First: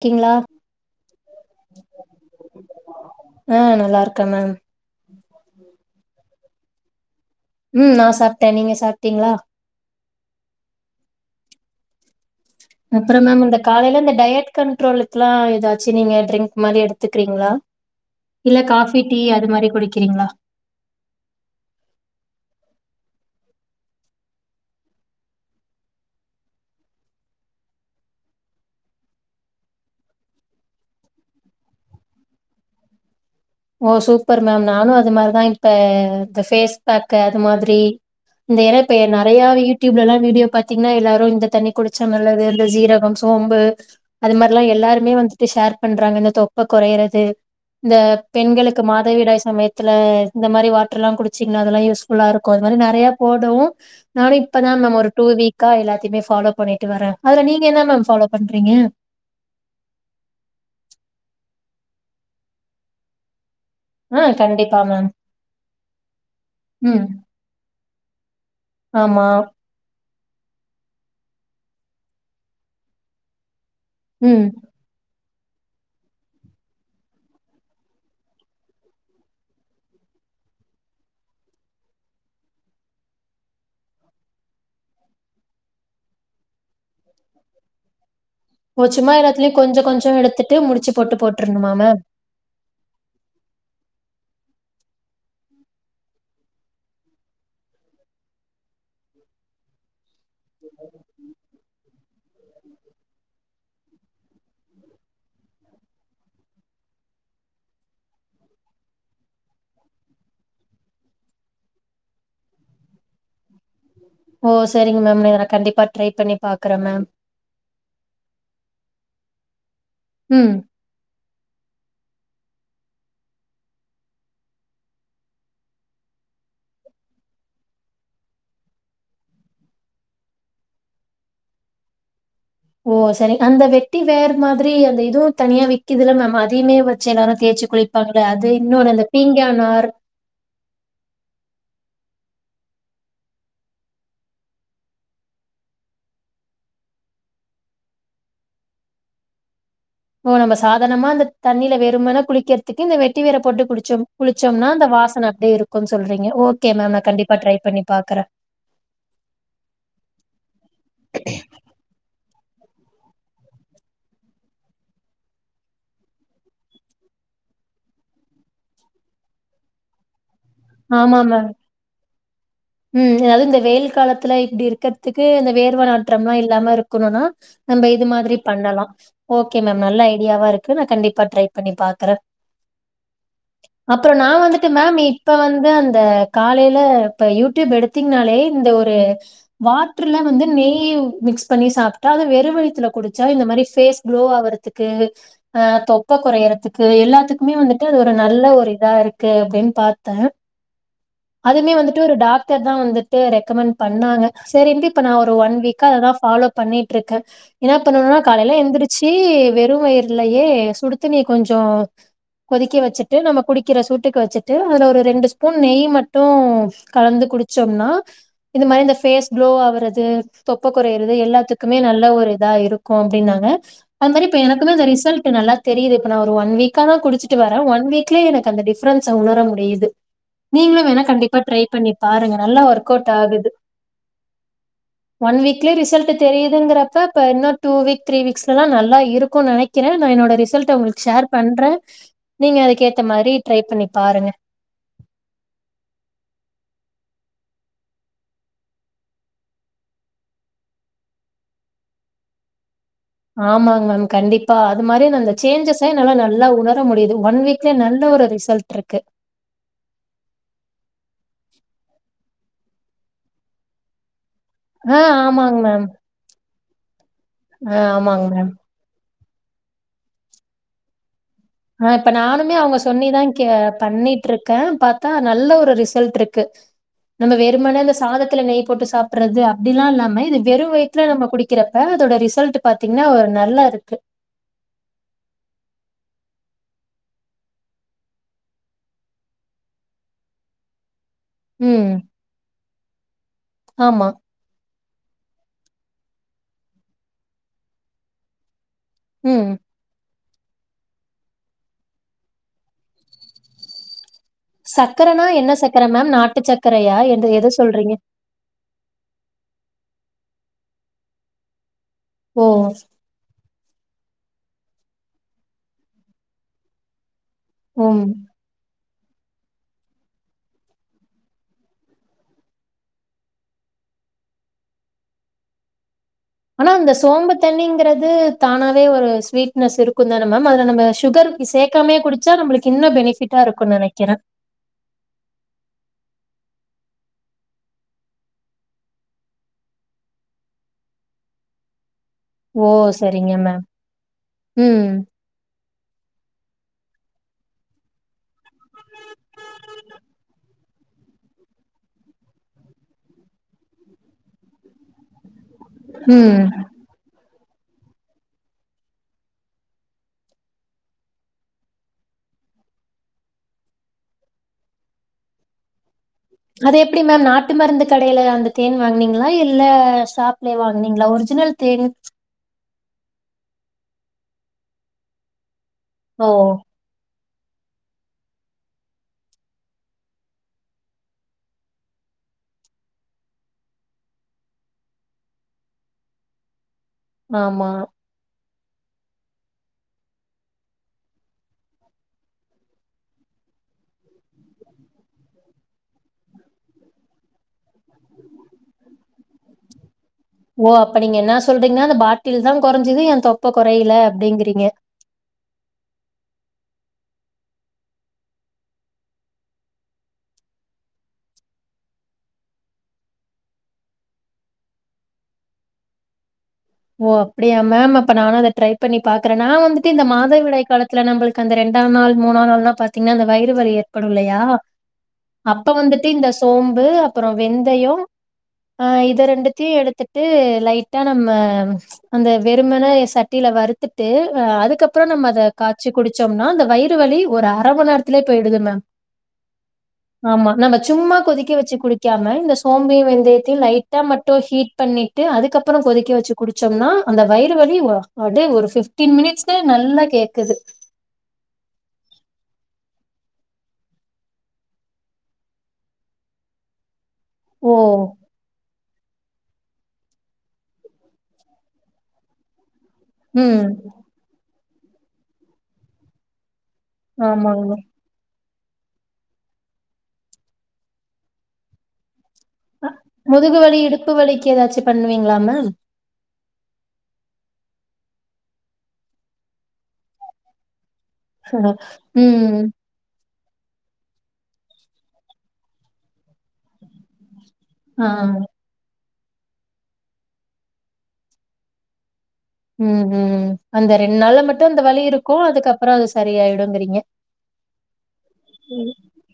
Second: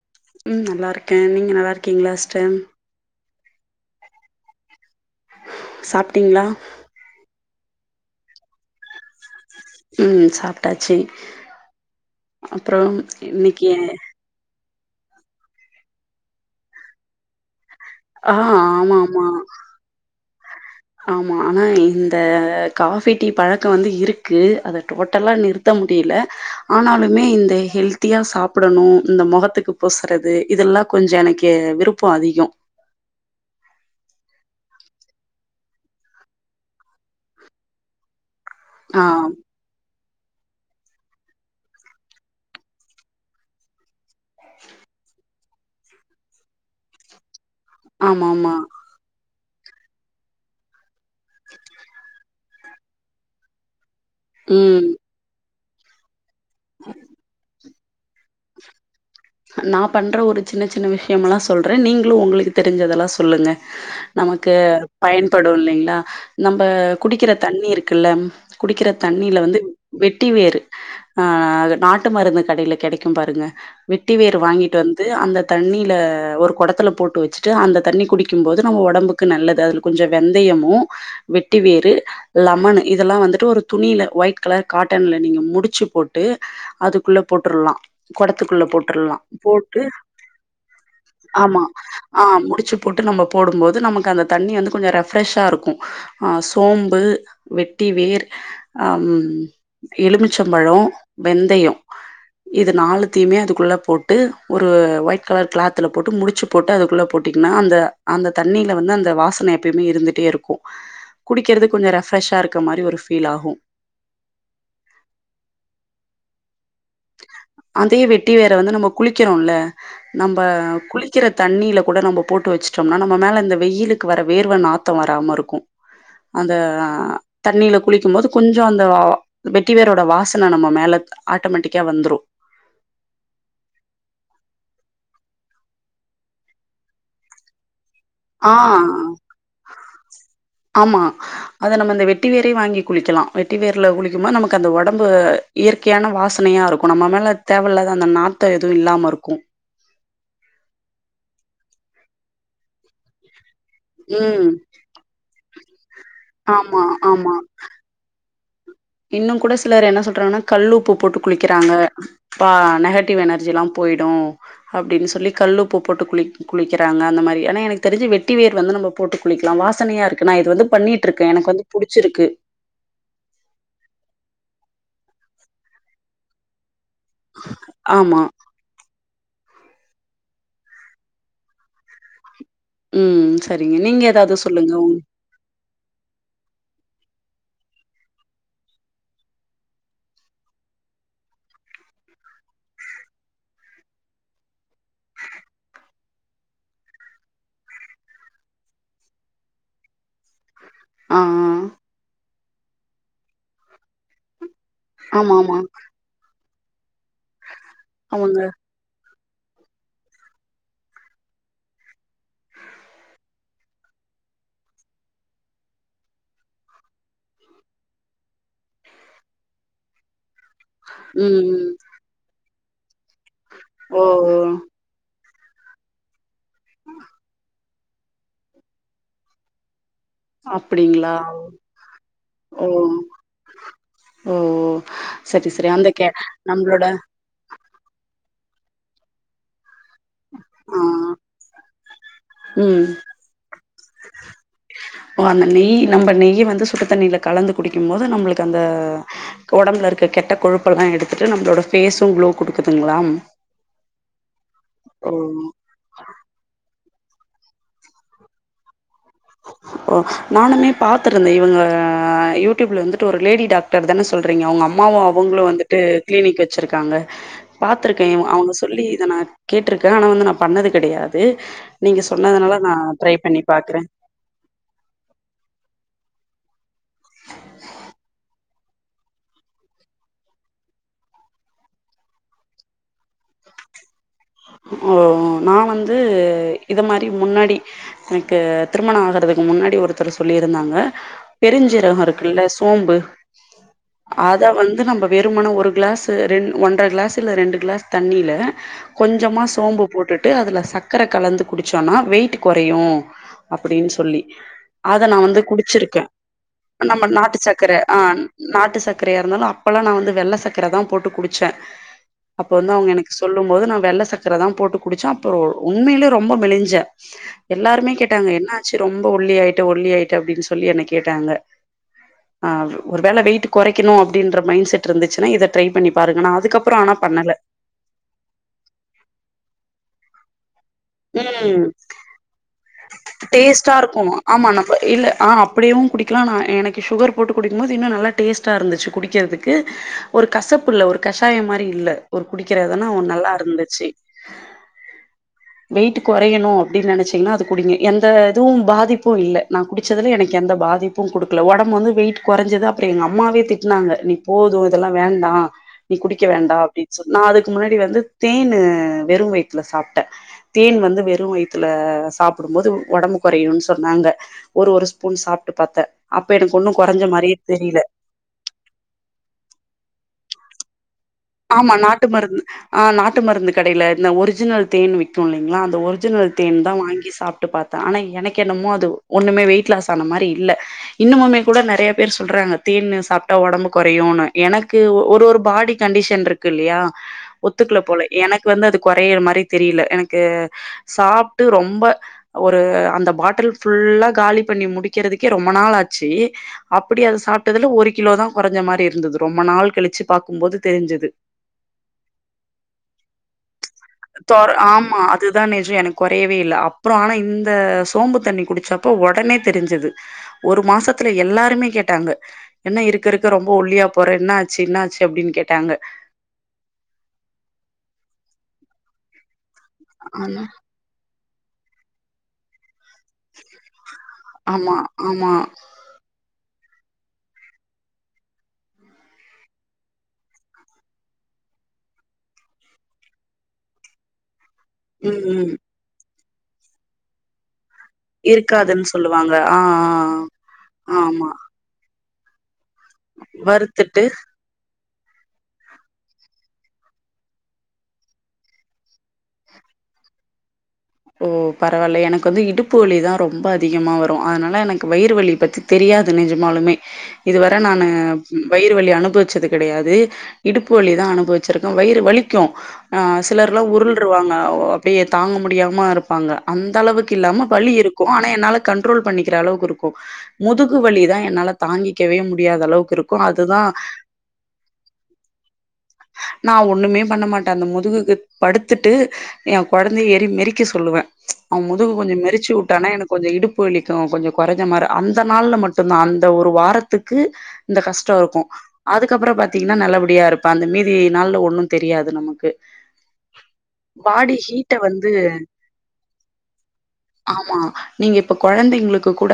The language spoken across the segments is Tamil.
இருக்கீங்களா ம் நல்லாருக்கேன் நீங்க நல்லாருக்கீங்களா சிஸ்டர் ஆ நல்லாருக்கேன் மேம் சாப்ட்டீங்களா ம் நா சாப்ட்டேன் நீங்க சாப்ட்டீங்களா ம் சாப்டாச்சு அப்புறம் மேம் இந்த இன்னைக்கு காலையில இந்த டயட் கண்ட்ரோலுக்குலாம் ஏதாச்சு நீங்க ட்ரிங்க் மாறி எடுத்துக்கிறீங்களா ஆ இல்ல ஆமா காஃபி டீ ஆமா அது மாதிரி குடுக்கிறீங்களா ஆமா ஆனா இந்த காஃபி டீ பழக்கம் வந்து இருக்கு அத டோட்டலா நிறுத் த முடியல ஆனாலுமே இந்த ஹெல்தியா சாப்டணும் இந்த முகத்துக்கு பூசுறது இதெல்லாம் கொஞ்சம் எனக்கு விருப்பம் அதிகம் ஓ சூப்பர் மேம் நானும் அது மாதிரிதான் இப்ப இந்த பேஃபேஸ் பேக் அது மாதிரி இந்த ஏன்னா டப்ப ஆ நெறையா வீட் டியூப்ல எல்லாம் வீடியோ யூ ட்யூப்ல யூடுயூப்ல பாத்தீங்கன்னா எல்லாரும் இந்த தண்ணி குடிச்சா நல்லது இந்த சீரகம் சோம்பு அது மாதிரிலாம் எல்லாருமே வந்துட்டு ஷேர் பண்றாங்க இந்த தொப்பை குறையிறது இந்த ஆமா ஆமா பெண்களுக்கு மாதவிடாய் சமயத்துல இந்த மாதிரி வாட்டர்லா குடிச்சீங்கன்னா அதெல்லாம் யூஸ் ஃபுல்லா இருக்கும் அ மாதிரி நிறைய போடும் நானும் இப்பதான் ம் நம்ம ஒரு டூ வீக்கா எல்லாத்தையுமே ஃபாலோ பண்ணிட்டு வரேன் அதுல நீங்க என்ன மேம் ஃபாலோ பண்றீங்க நான் பண்ற ஒரு சின்ன சின்ன விஷயமெல்லாம் சொல்றே நீங்களும் உங்களுக்கு தெரிஞ்சதெல்லாம் சொல்லுங்க ஆ நமக்கு கண்டிப்பா மேம் பயன்படும் இல்லைங்லா நம்ம ம் குடிக்கிற தண்ணி இருக்குல்ல குடிக்கிற ஆமா தண்ணில வந்து வெட்டி வேரு ஆ நாட்டு மருந்து கடையில கெடைக்கும் பாருங்க வெட்டிவேர் ம் வாங்கிட்டு வந் து அந்த தண்ணியில ஒரு கொடத்துல போட்டு வச்சுட்டு அந்த தண்ணி குடிக்கும்போது நம்ம ஒடம்பு நல்லது அதுல கொஞ்சம் வெந்தயமும் வெட்டி வேறு லெமன் இதெல்லாம் வந்துட்டு ஒரு துணியில ஒயிட் கலர் காட்டன்ல நீங்க முடிச்சு போட்டு அதுக்குள்ள போட்டுரலாம் கொடத்துக்குள்ள ஓ ச்சுமா போட்டுர்லா. எல்லாத்துலயும் போட்டு கொஞ்சம் கொஞ்சம் எடுத்துட்டு முடிச்சு போட்டு ஆமா போட்டுருணுமா மேம் ஆ முடிச்சு போட்டு நம்ம போடும்போது நமக்கு அந்த தண்ணி வந்து கொஞ்சம் ரெஃப்ரெஷ்ஷா இருக்கும் ஆ சோம்பு வெட்டி வேர் அ எலுமிச் ச்சம்பழம் வெந்தயம் இது நாலுத்தையுமே அதுக்குள்ள போட்டு ஒரு ஒயிட் கலர் கிளாத்துல போட்டு முடிச்சு போட்டு அதுக்குள்ள போட்டிங்கன்னா அந்த அந்த தண்ணில வந்து அந்த வாசனை எப்பயுமே இருந்துட்டே இருக்கும் குடிக்கிறது கொஞ்சம் ரெஃப்ரெஷ்ஷா இருக்க மாதிரி ஒரு ஃபீலாகும் ஓ சரிங்க மேம் இத நா கண்டிப்பா ட்ரை பண்ணி பாக்குறே மேம் அதே வெட்டி வேர வந்து நம்ம குளிக்கிறோல்ல நம்ப ம் குளிக் க்கிற தண்ணில கூட நம்ப போட்டு வச்சுட்டோம்னா நம்ம மேல இந்த வெயிலுக்கு வர வேர்வ நாத்தோ வராம இருக்கு அந்த அ தண்ணில குளிக்கும் போது கொஞ்ச அந்த வா வெட்டி வேரோட வாசன நம்ம மேல ஆட்டோமேட்டிக்கா வந்துரு ஓ அது செரி அந்த வெட்டி வேரு மாதிரி அந்த இதுவு தனியா விக்கிதுல மேம் அதையுமே வெச்சு எல்லாரு தேச்சு குளிப் ப்பாங்க அது ஆ இன்னொன்னு அந்த பீங்கானார் ஆமா அத நம்ம அந்த வெட்டி வேரையு வாங்கி குளிக்கலா வெட்டி வேர்ல குளிக்கும்போது நமக்கு அந்த ஒடம்பு இயற்கையான வாசனையா இருக்கு நம்ம மேல தேவ இல்லாத அந்த நாத்த எதுவு இல்லாம இருக்கு ஓ நம்ப சாதார்ணமா அந்த தண்ணில வெறுமென குளிக்கற்த்துக்கு இந்த வெட்டி வேர போட்டு குளிச் சோம் ம் குளிச்சோம்னா அந்த வாசன அப்டியே இருக்குன் சொல்றீங்க ஓகே ஆமா மேம் நா ஆமா கண்டிப்பா ட்ரை பண்ணி பாக்குறே இன்னு கூட சிலர் என்ன சொல்றாங்கனா கல் உப்பு போட்டு குளிக்கிறாங்க பா நெகட்டிவ் எனர்ஜிலா போயிடு அப்டின்னு சொல்லி கல்லுப்பு போட்டு குளிக் குளிக்கிறாங்க அந்த மாரி ஏனா எனக்கு தெரிஞ்சு வெட்டி வேர் வந்து நம்ம போட்டு குளிக்கலா வாசனயா இருக்கு நா இது வந்து ஆமா பண்ணிக்கிட்ருக்கே மேம். எனக்கு வந்து புடிச்சிருக்கு ம் அதாவ்து இந்த வெயில் காலத்துல இப்டி இருக்கற்த்துக்கு இந்த வேர்வ நாற்றம்லா இல்லாம இருக் க்கணுனா நம்ப இது ஆமா. மாதிரி பண்ணலா ஓகே மேம் நல்ல ஐடியாவா இருக்கு நா கண்டிப்பா ட்ரை பண்ணி பாக்குறே ம் சரிங்க. நீங்க அப்பறோ நா ஏதாவது வந்துட்டு சொல்லுங்க மேம் உங் இ இப்ப வந்து அந்த காலைல இப்ப யூடியூப் எடுத்தீங்னாலே இந்த ஒரு வாட்ருல வந்து நெய்யு மிக்ஸ் பண்ணி சாப்ட்டா அது வெறு வய்த்துல குடிச்சா இந்த மாரி ஃபேஸ் க்ளோ ஆவறத் த்துக்கு அ தொப்ப கொறையறத்துக்கு எல்லாத்துக்குமே வந்துட்டு அது ஒரு நல்ல ஒரு இதா இருக்கு அப்டின் பாத் த்தே ஆ ஆ. அதுமே வந்துட்டு ஒரு டாக்டர் தா வந்துட்டு ரெக்கமெண்ட் பண்ணாங்க சேரின்ட்டு இப்ப நா ஒரு ஒன் ஆமாமா. வீக்கா அததா ஃபாலோ பண்ணிட்ருக்கே என்ன பண்ணுனா அவங்க காலைல எந்திரிச் ச்சி வெறு வயிர்லயே சுடுத்தண்ணிய கொஞ்சொ கொதிக்க வச்சுட்டு நம்ம குடிக்கிற சூட்டுக்கு வச்சுட்டு அதுல ஒரு ரெண்டு ஸ்பூன் நெய் மட்டு கலந்து குடிச்சம்னா இந்த மாரி இந்த ஃபேஸ் க்ளோ ஆவரது தொப்ப கொறையுறது ம் ம். எல்லாத்துக்குமே நல்ல ஒரு இதா இருக்கு அப்டின்னாங்க ஓ அது மாரி ஓ. இப்ப எனக்குமே அந்த ரிசல்ட் ட்டு நல்லா தெரியுது இப்ப நா ஒரு ஒன் வீக்க தா குடிச்சிட்டு வரே ஒன் வீக்லயே எனக்கு அந்த டிஃபரன்ஸ உணர முடியுது நீங்களு வேணா அப்படிங்களா? கண்டிப்பா ட்ரை பண்ணி பாருங்க நல்லா ஓ ஒர்க் அவுட் ஆகுது ஓ ஓ. ஒன் சரி சரி. வீக்லே அந்த கே ரிசல்ட்டு நம்மளோட தெரியுதுங்கிறப்ப ப்ப இன்னு டூ வீக் த்ரீ வீக்ஸ்லலா நல்லா இருக்கு நெனைக் க்கிறே நா என்னோட ரிசல்ட்ட ஆ உங்களுக்கு ஷேர் பண்றே நீங்க அதுக்கு ஏத்த மாரி ட்ரை பண்ணி பாருங்க ஓ அந்த நெய் நம்ப நெய்ய வந்து சுட்டுத்தண்ணில கலந்து குடிக்கும் போது நம்மளுக்கு அந்த ஒடம்புல இருக்க கெட்ட கொழுப்பெல்லா எடுத்துட்டு நம்மளோட ஃபேஸு க்ளோ குடுக்குதுங்ளா ஆமாங் மேம் கண்டிப்பா அது மாரி அந்த அந்த சேஞ்சஸ் தா என்னால நல்லா உணர முடியுது ஒன் வீக்லயே நல்ல ஒரு ரிசல்ட் இருக்கு ஓ நானுமே பாத்துருந்தே இவுங்க யூடியூப்ல வந்துட்டு ஒரு லேடி டாக்டர் தான சொல்றீங்க அவ்ங்க அம் ம்மாவு ஆ அவுங்களு ஆமாங்க வந்துட்டு மேம். கிளீனிக் வெச்சிருக்காங்க ஆ பாத்துருக்கே ஆமாங்க இவ் மேம். அவ்ங்க சொல்லி இத நா கேட்ருக்கே ஆனா வந்து நா பண்ணது கெடையாது ஆ நீங்க இப்ப நானுமே சொன்னதுனால நா அவுங்க ட்ரை சொன்னிதா பண்ணி கே பாக்குறே பண்ணிட்ருக் க்கே பாத்தா நல்ல ஒரு ரிசல்ட்ருக்கு நம்ம வெறுமனே அந்த சாதத்துல நெய் போட்டு சாப்புட்றது அப்டிலா இல்லாம இது வெறு வய் ல நம்ம குடிக்றப்ப அதோட ரிசல்ட் பாத்தீங்ன்னா ஒரு நல்லா இருக்கு ஓ நா வந்து இத மாரி முன்னாடி எனக்கு திருமண ஆகறதுக்கு முன்னாடி ஒருத்தரு சொல்லிருந்தாங்க ம். பெருஞ்சிரக இருக்குல்ல சோம்பு ஆமா. அ த வந்து நம்ப வெருமன ஒரு க்ளாஸ் ரெண் ஒன்ற கிளாஸ் இல்ல ரெண்டு க்ளாஸ் தண்ணில கொஞ்சமா ம். சோம்பு போட்டுட்டு அதுல சக்கர கலந்து குடிச்சோனா வெயிட்டு கொறையு அப்டின் சொல்லி அத நா சக்கரனா வந்து என்ன சக்கர குடிச்சுருக்கே மேம்? நாட்டு சக்கரையா? நம்ப எது நாட்டு எத சக்கர சொல்றீங்க? ஆ நாட்டு சக்கரையாருந்தாலு அப்பலா நா வந்து வெள்ள சக்கரதா போட்டு குடிச்சே ஓ! அப்ப வந்து அவுங்க எனக்கு சொல்லும் போது நா வெள்ள சக்கரதா போட்டு குடிச்சே அப்ப உண்மையிலே ரொம்ப மெலிஞ்சே எல்லாருமே ம். கேட்டாங்க என்னாச்சு ரொம்ப ஒள்ளியாய்ட்ட ஒள்ளியாய்ட்ட அப்டின் சொல்லி என்ன கேட்டாங்க அ ஒரு வேள வெயிட் கொறைக்கணு அப்டின்ற மைண்ட் செட் இருந்துச்சுன்னா இத ட்ரை பண்ணி பாருங்க நா ஆனா அதுக்கப்புறோ அந்த பண்ணல சோம்பு தண்ணிங்கறது தானாவே ஒரு ஸ்வீட்னஸ் இருக்குந்தான மேம் அதுல நம்ம சுகர் ம் சேக்காமே குடிச்சா நம்புளுக்கு இன்னு பெனிஃபிட்டா இருக்கு நெக்கிற ஆமா நம்ப இல்ல ஆ ப்பிடியு குடிக்லா நா எனக்கு சுகர் போட்டு குடிக்கும் போது இன்னு நல்லா டேஸ்ட்டா இருந்துச்சு குடிக்கறதுக்கு ஒரு கசப்புல்ல ஒரு கஷாயம் மாரி இல்ல ஒரு ஓ! குடிக்கிறதான ஒ சரிங்க மேம். நல்லாருந்துச்சு ம் வெயிட்டு கொறையணு அப்பிடி நெனச்சீங்னா அது குடிங்க எந்த இதுவு பாதிப்பு இல்ல நா குடிச்சதுல எனக்கு எந்த பாதிப் பு குடுக்குல ஒடம்பு வந்து வெயிட் கொறஞ்சது அப்புற எங்க அம்மாவே திட்னாங்க நீ போது இதெல்லா வேண்டா நீ குடிக்க ம். வேண்டா அப்டின் சொல் நா அதுக்கு முன்னாடி வந்து தேனு வெறு வயித்துல சாப்ட்டே தேன் வந்து வெறு வயித்துல சாப்புடும் போது ஒடம்பு கொறையுன் சொன்னாங்க ஒரு ஒரு ஸ்பூன் சாப்ட்டு பாத்த அப்ப எனக்கு ஒன்னு கொறஞ்ச மாரியே தெரில கடைல அந்த தேன் வாங்குனீங்களா இல்ல சாப்லே வாங்னீங்களா ஒர்ஜி ஆமா நாட்டு மருந்து அ நாட்டு மருந்து கடைல இந்த ஒரிஜினல் தேன் விக்குல்லிங்களா அந்த ஒர் ஓ ஜினல் தேன்தா வாங்கி சாப்ட்டு பாத்தே ஆனா எனக்கென்னமோ அது ஒண்ணுமே வெயிட் லாஸ் ஆன மாரி இல்ல இன்னுமுமே கூட நெறைய பேர் சொல்றாங்க தேன்னு சாப்ட்டா ஒடம்பு கொறையுனு எனக்கு ஒரு ஒரு பாடி கண்டிஷன் இருக்குல்லையா ஆமா ஒத்துக்குல போல எனக்கு வந்து அது கொறையற மாரி தெரில எனக்கு சாப்ட்டு ரொம்ப ஒரு அந்த பாட்டில் ஃபுல்லா காலி பண்ணி முடிக்கறதுக்கே ரொம்ப நாளாச்சு அப்புடி அது சாப்பிட்டதுல ஒரு கிலோதா கொறைஞ்ச மாரி இருந்துது ரொம்ப நாள் கழிச்சு பாக்கும்போது ஓ அப்ப தெரிஞ்சது நீங்க என்னா சொல்றீங்னா அந்த பாட்டில்தா கொறஞ்சுது என் தொப்ப கொறைல தொற அப்பிடிங்கிறீங்க ஆமா அதுதா நெஜ எனக்கு கொறையவே இல்ல அப்ற ஆனா இந்த சோம்பு தண்ணி குடிச்சப்போ ஒடனே தெரிஞ்சிது ஒரு மாசத்துல எல்லாருமே கேட்டாங்க என்ன இருக்கறுக்க ரொம்ப ஒல்லியா போற என்னாச்சு என்னாச்சு அப்டின் கேட்டாங்க ஓ அப்டியா மேம் அப்ப நானு அத ட்ரை பண்ணி பாக்குறே நா வந்துட்டு இந்த ஆனா மாதவிடாய் காலத் துல நம்புளுக்கு அந்த ரெண்டாம் நாள் மூணாம் நாள்னா பாத்தீங்கனா அந்த வயிறு வலி ஏற்படு இல்லயா அப் ஆமா ஆமா அப்ப வந்துட்டு இந்த சோம்பு அப்புற வெந்தயோ அ இத ரெண்டுத்துயு எடுத்துட்டு லைட்டா நம்ம அந்த வெறுமன சட்டில வறுத்துட்டு அ அதக்கப்புற ம் நம்ம அத ம் கா ச்சு குடிச்சம்னா இந்த வயிறு வலி ஒரு அர மண் நேர த்துலே பேய்டுது மேம் இருக்காதுன்னு சொல்லுவாங்க ஆ ஆ ஆ. ஆமா நம்ம சும்மா ஆமா கொதிக்க வச்சு குடி க்காம இந்த சோம்பயு வெந்தயத்தையு வறுத்துட்டு லைட்டா மட்டும் ஹீட் பண்ணிட்டு அதுக்கப்பற கொதிக்க வச்சு குடிச்சம்னா அந்த வயிறு வலி ஒ அப்டியே ஒரு ஃபிஃப்டீன் மினிட்ஸ்லே நல்லா கேக்குது ஓ பரவால்லயே எனக்கு வந்து இடுப்பு வலிதா ரொம்ப அதிகமா வரு அதனால எனக்கு வயிறு வலி பத்தி தெரியாது நெஜமாலுமே இதுவர ஓ நானு வயிறு வலி அனுபவிச்சதுக் கிடையாது இடுப்பு வழிதா அனுபவிச்சிருக்க வயிறு வலிக்கு அ சிலர்லா ம் உருள் று வாங்க அப்டியே தாங்க முடியாம இருப்பாங்க அந்த அளவுக்கில்லாம வலி ஆமாங்க இருக் கு ஆனா என்னால கண்ட்ரோல் பண்ணிக்கிற அளவுக்கு இருக்கு முதுகு வலிதா என்னால தாங்கிக்கவே முடியாதளவுக்கிருக் முதுகு வலி இடுப்பு வலிக்கு ஏதாச்சு பண்ணுவீங்களா மேம் நா ஒண்ணுமே பண்ண மாட்டே அந்த முதுகுக்கு படுத்துட்டு ஏ கொழந்தைய ஏறி மிறிக் க்க சொல்லுவே அவ முதுகு கொஞ்ச மெரிச்சு ம் உட்டானா எனக் கொஞ்ச இடுப்பு வலிக்கு கொஞ்ச கொறஞ்ச மாரி அந்த நாள்ல மட்டுதா அந்த ஒரு வாரத்துக்கு இந்த ஆ கஷ்ட இருக்கு அதுக்கப்புறோ பாத்தீங்ன்னா நல்லபடியா இருப்ப அந்த மீதி நாள்ல ஒண்ணு தெரியாது நமக்கு ம் ம் அந்த ரெண்டு பாடி நாள்ல மட்டு ஹீட்ட அந்த வலி வந்து இருக்கு அதுக்கப்பற அது சரியாயிடுங்குறீங்க ஆமா நீங்க இப்ப கொழந்தைங்களுக்கு கூட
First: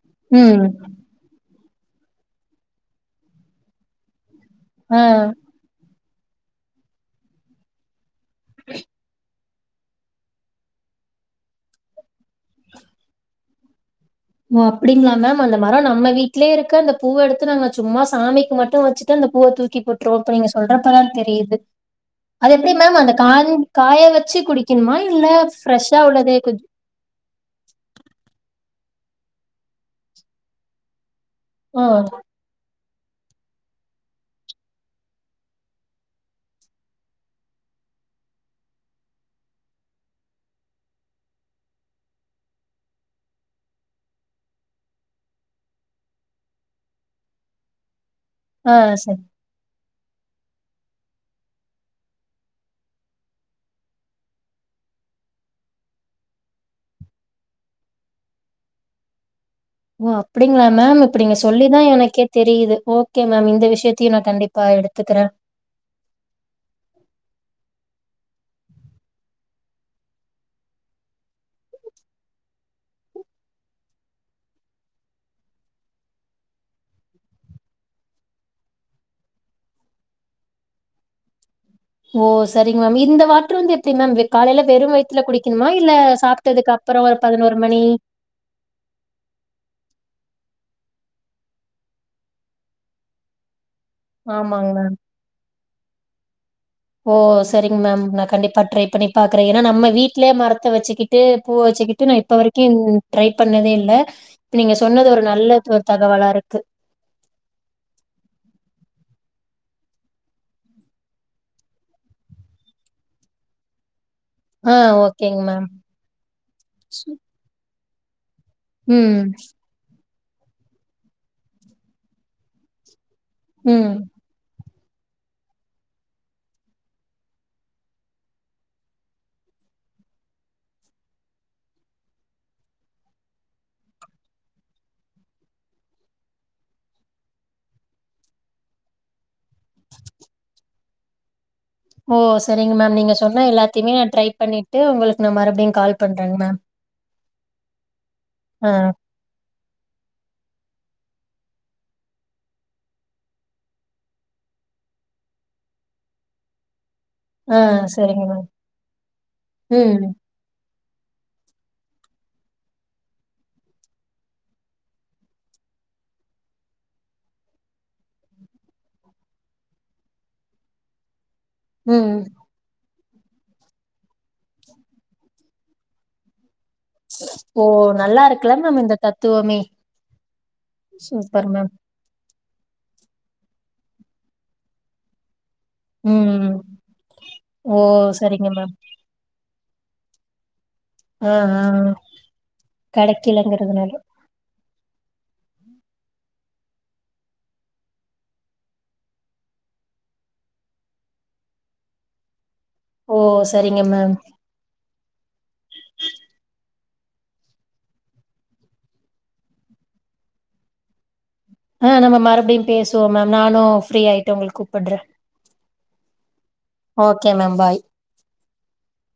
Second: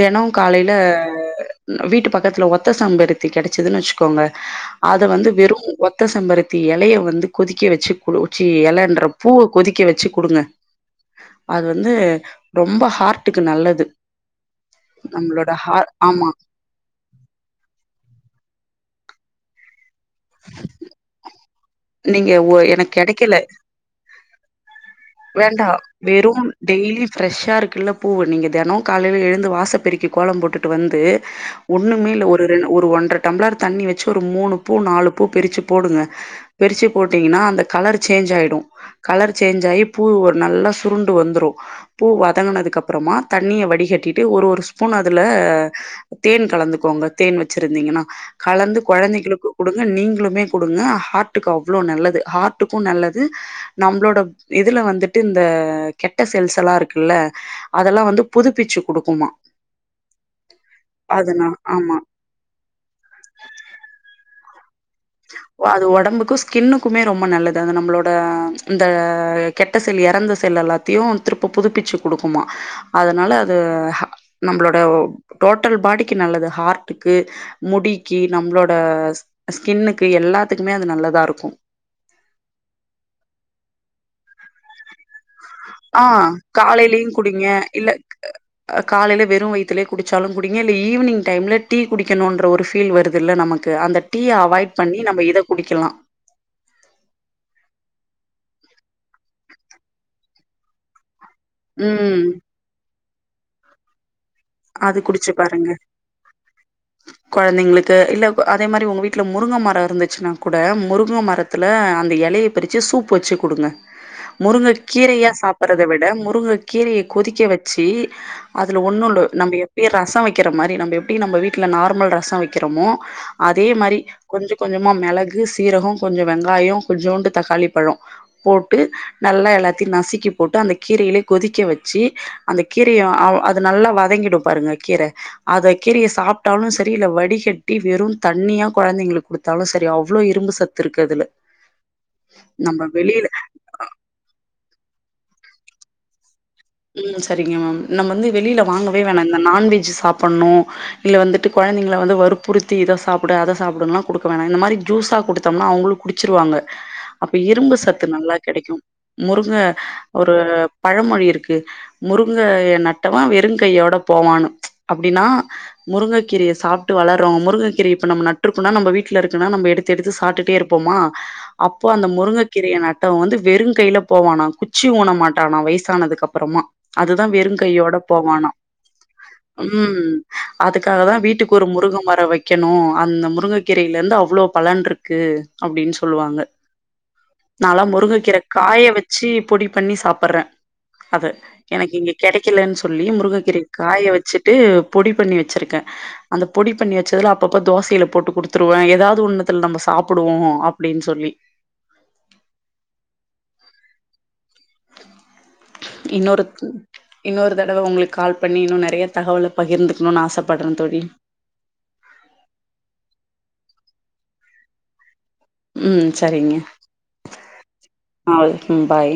தெனோ ம் காலையில ம் வீட்டு பக்கத்துல ஒத்த செம்பருத்தி கெடச்சதுன வச்சுக்கோங்க ஆ அத வந்து வெறு ஒத்த செம்பருத்தி எலையை வந்து கொதிக்க வச்சு குளு ச்சி எலைன்ற பூவ கொதிக்க வச்சு குடுங்க அது வந்து ரொம்ப ஹார்ட்டுக்கு நல்லது ஓ அப்டிங்களா மேம் நம்மளோட அந்த மர ஹா நம்ம ஆமா வீட்லே இருக்கு அந்தப் பூவ எடுத்து நாங்க சும்மா சாமிக்கு மட்டு வச்சுட்டு அந்த பூவ தூக்கி போட் ருவோ இப்ப நீங்க சொல்றப்பதா தெரியுது நீங்க ஒ அது எப்டி எனக்கு மேம் அந்த கா கெடைக்கல காய வச்சு குடிக்கணுமா இல்ல ஃப்ரெஷ்ஷா உள்ளதே கொஞ்ச டெய்லியு ஃப்ரெஷ்ஷா இருக்குல்ல பூவு நீங்க தெனோ காலையில எழுந்து வாசப் பெருக்கி கோலம் போட்டுட்டு வந்து ஓ ஒண்ணுமே இல்ல ஒரு ரெண் ஒரு ஒன்ரை டம்ளர் தண்ணி வச்சு ஒரு மூணு பூ நாலு பூ பிரிச்சு போடுங்க பிரிச்சுப் போட்டீங்கன்னா அந்த கலர் சேஞ்ச் ஆயிடு கலர் சேஞ்ச் ஆகி பூ ஒரு நல்லா சுருண்டு வந்துரு பூ வதங்குனதுக்கு அப்புறமா தண்ணிய வடிகட்டிட்டு ஒரு ஒரு ஸ்பூன் அதுல தேன் கலந்துக்கோங்க தேன் வச்சிருந்தீங்கன்னா ஆ கலந்து சரி கொழந்தைகளுக்கு குடுங்க நீங்களுமே குடுங்க ஹார்ட் டுக்கு அவ்ளோ நல்லது ஹார்ட்டுக்கு நல்லது நம்பளோட இதுல வந்துட்டு இந்த கெட்ட செல்சலா இருக்குல்ல அதெல்லா வந்து புதுப்பிச்சு குடுக்குமா ஓ அப்டிங்களா மேம் இப்ப நீ அதனா சொல்லிதா ஆமா எனக்கே தெரியுது ஓகே மேம் இந்த விஷயத்தையு நா கண்டிப்பா எடுத்துக்குறே ஒ அது ஒடம்புக்கு ஸ்கின்னுக்குமே ரொம்ப நல்லது அது நம்மளோட இந்த கெட்ட செல் எறந்த செல் எல்லாத்தையு திருப்ப புதுப்பிச்சு குடுக்குமா அதனால அது நம்பளோட வ் டோட்டல் பாடிக்கு நல்லது ஹார்ட்டுக்கு முடிக்கி நம்ளோட ஸ் கின்னுக்கு எல்லாத்துக்குமே அது நல்லதா இருக்கு ஓ சரிங்க மேம் இந்த வாட்ரு வந்து எப்டி மேம் காலையில வெறு வைத் துல குடிக்கணுமா இல்ல ஆ சாப்ட்டதுக்கு அப்புறோ காலையிலயு ஒரு குடிங்க பதினொரு மணி இல்ல காலையில வெறும் வயித்துலே குடிச்சாலு குடிங்க இல்ல ஈவினிங் டைம்ல டீ குடிக்கணும்ன்ற ஒரு ஃபீல் வருதுல்ல நமக் க்கு அந்த டீ ஆமாங்க அவாய்ட் மேம். பண்ணி நம்ம இத குடிக்கலா ஓ சரிங்க மேம் நா கண்டிப்பா ட்ரை பண்ணி பாக்குறே ஏன்னா நம்ம வீட்லயே மரத்த வச்சுக்கிட் டு பூவ வச்சுக்கிட்டு நா ம் இப்ப வரைக்கு ட்ரை பண்ணவே இல்ல இப்ப நீங்க அது சொன்னது ஒரு குடிச்சு நல்ல பாருங்க த தகவலா இருக்கு கொழந்தைங்களுக்கு இல்ல அதே மாரி உங்க வீட்டுல முருங்க மர இருந்துச்சுன்னா கூட முருங்க மரத் த்துல அந்த எலையை பறிச்சு சூப்பு வச்சு குடுங்க முருங்க ஆ கீரையா ஓகேங்க மேம். சாப்பிறத விட முருங்க கீரைய கொதிக்க வச்சு அதில ம், ஒன்னுல்ல எப்பயு ரசோ வைக்கிற மாரி நம்ப எப்டி நம்ப வீட்ல நார்மல் ரசோ வைக்கிறமோ அதே ம். மாரி கொஞ்ச கொஞ்சமா மெளகு சீரகோ கொஞ்சோ வெங்காயோ கொஞ்சோண்டு தக்காளி பழம் போட்டு நல்லா எல்லாத்தையு நசுக்கி போட்டு அந்த கீரையிலே கொதிக்க வச்சு அந்த கீரையு அவ் அது நல்லா வதங்கிடு பாருங்க கீர அத கீரிய சாப்பிட்டாலு செரி இல்ல வடிகட்டி வெறு தண்ணியா கொழந்தைங்களுக்கு கொடுத்தாலு செரி அவ்ளோ இரும்பு சத் இருக்கு அதுல ஓ சரிங்க நம்ம மேம் நீங்க வெளியில சொன்னா எல்லாத்தையுமே நா ட்ரை பண்ணிட்டு உங்களுக்கு நா மறுபடியு கால் பண்றேங் மேம் ம் சரிங்க மேம் நம்ம வந்து வெளில ஆ, வாங்கவே வேணா இந்த நான்வெஜ் சாப்பிட்ணு இல்ல வந்துட்டு கொழந்தைங்கள வந்து வற்புறுத்தி இத சாப்டு அத சாப்பிடுன்லா குடுக்க வேணா இந்த மாரி ஜூஸா குடுத்தோம்னா அவங்களு குடிச்சிருவாங்க அப்போ ஆ இரும்பு சத்து சரிங்க நல்லா மேம். கெடைக்கு முருங்க ம், ஒரு பழமொழி இருக்கு முருங்கைய நட்டவே வெறுங்கையோட போவானு ச் அப்டின்னா முருங்கக் கீரய சாப்ட்டு வளர்ரோ முங்ககீரய இப்ப நம்ம நட்ருக்கோனா நம்ம வீட்ல இருக்குனா நம்ம எடுத் எடுத்து சாப்ட்டுட்டே இருப்போமா அப்போ அந்த ம். முருங்க கீரய நட்டவே வந்து வெறுங் கையில போவானா குச்சி ஊன மாட்டானா வயசானதுக் அப் புறமா அதுதா ஓ வெறும்ங்கையோட நல்லா போவானா இருக்குல்ல மேம் இந்த தத்துவமே! ம் அதுக் காக தா சூப்பர் வீட்டுக்கொரு மேம் முருங்க மரோ வைக்கணு அந்த முருங்கக் கீரையில இருந்து அவ்ளோ பலன் இருக்கு அப்டின் சொல்லுவாங்க ம் ஓ நால்லா முருங்கக்கீர சரிங்க மேம் காய வச்சி பொடி பண்ணி சாப்பிட்றே அது ஆ ஆ எனக்கு இங்க கெடைக்கலனு சொல்லி முருங்ககீரய கெடைக்கலங்கிறதுனால காய வச்சு ட்டு பொடி பண்ணி வச்சிருக்கே அந்த பொடி பண்ணி வச்சதுல அப்பப்ப தோசையில போட்டு குடுத்துருவே ஏதாவது ஒண்ணுத்துல நம்ம சாப்பிடுவோ அப்டின் சொல்லி ஓ சரிங்க மேம் இன்னொருக் இன்னொரு தடவ உங்களுக் கால் பண்ணி இன்னு நெறய தகவல பகிர்ந்துக்ணுன்னு ஆசப்பட்றே தோழி ஆ நம்ம மறுபடியு பேசுவோ மேம் நானு ஃப்ரீயாய்ட்டு உங்களுக் கூப்பிட்றே ம் செரிங்க மேம் பாய் அவ்ளோதா பாய்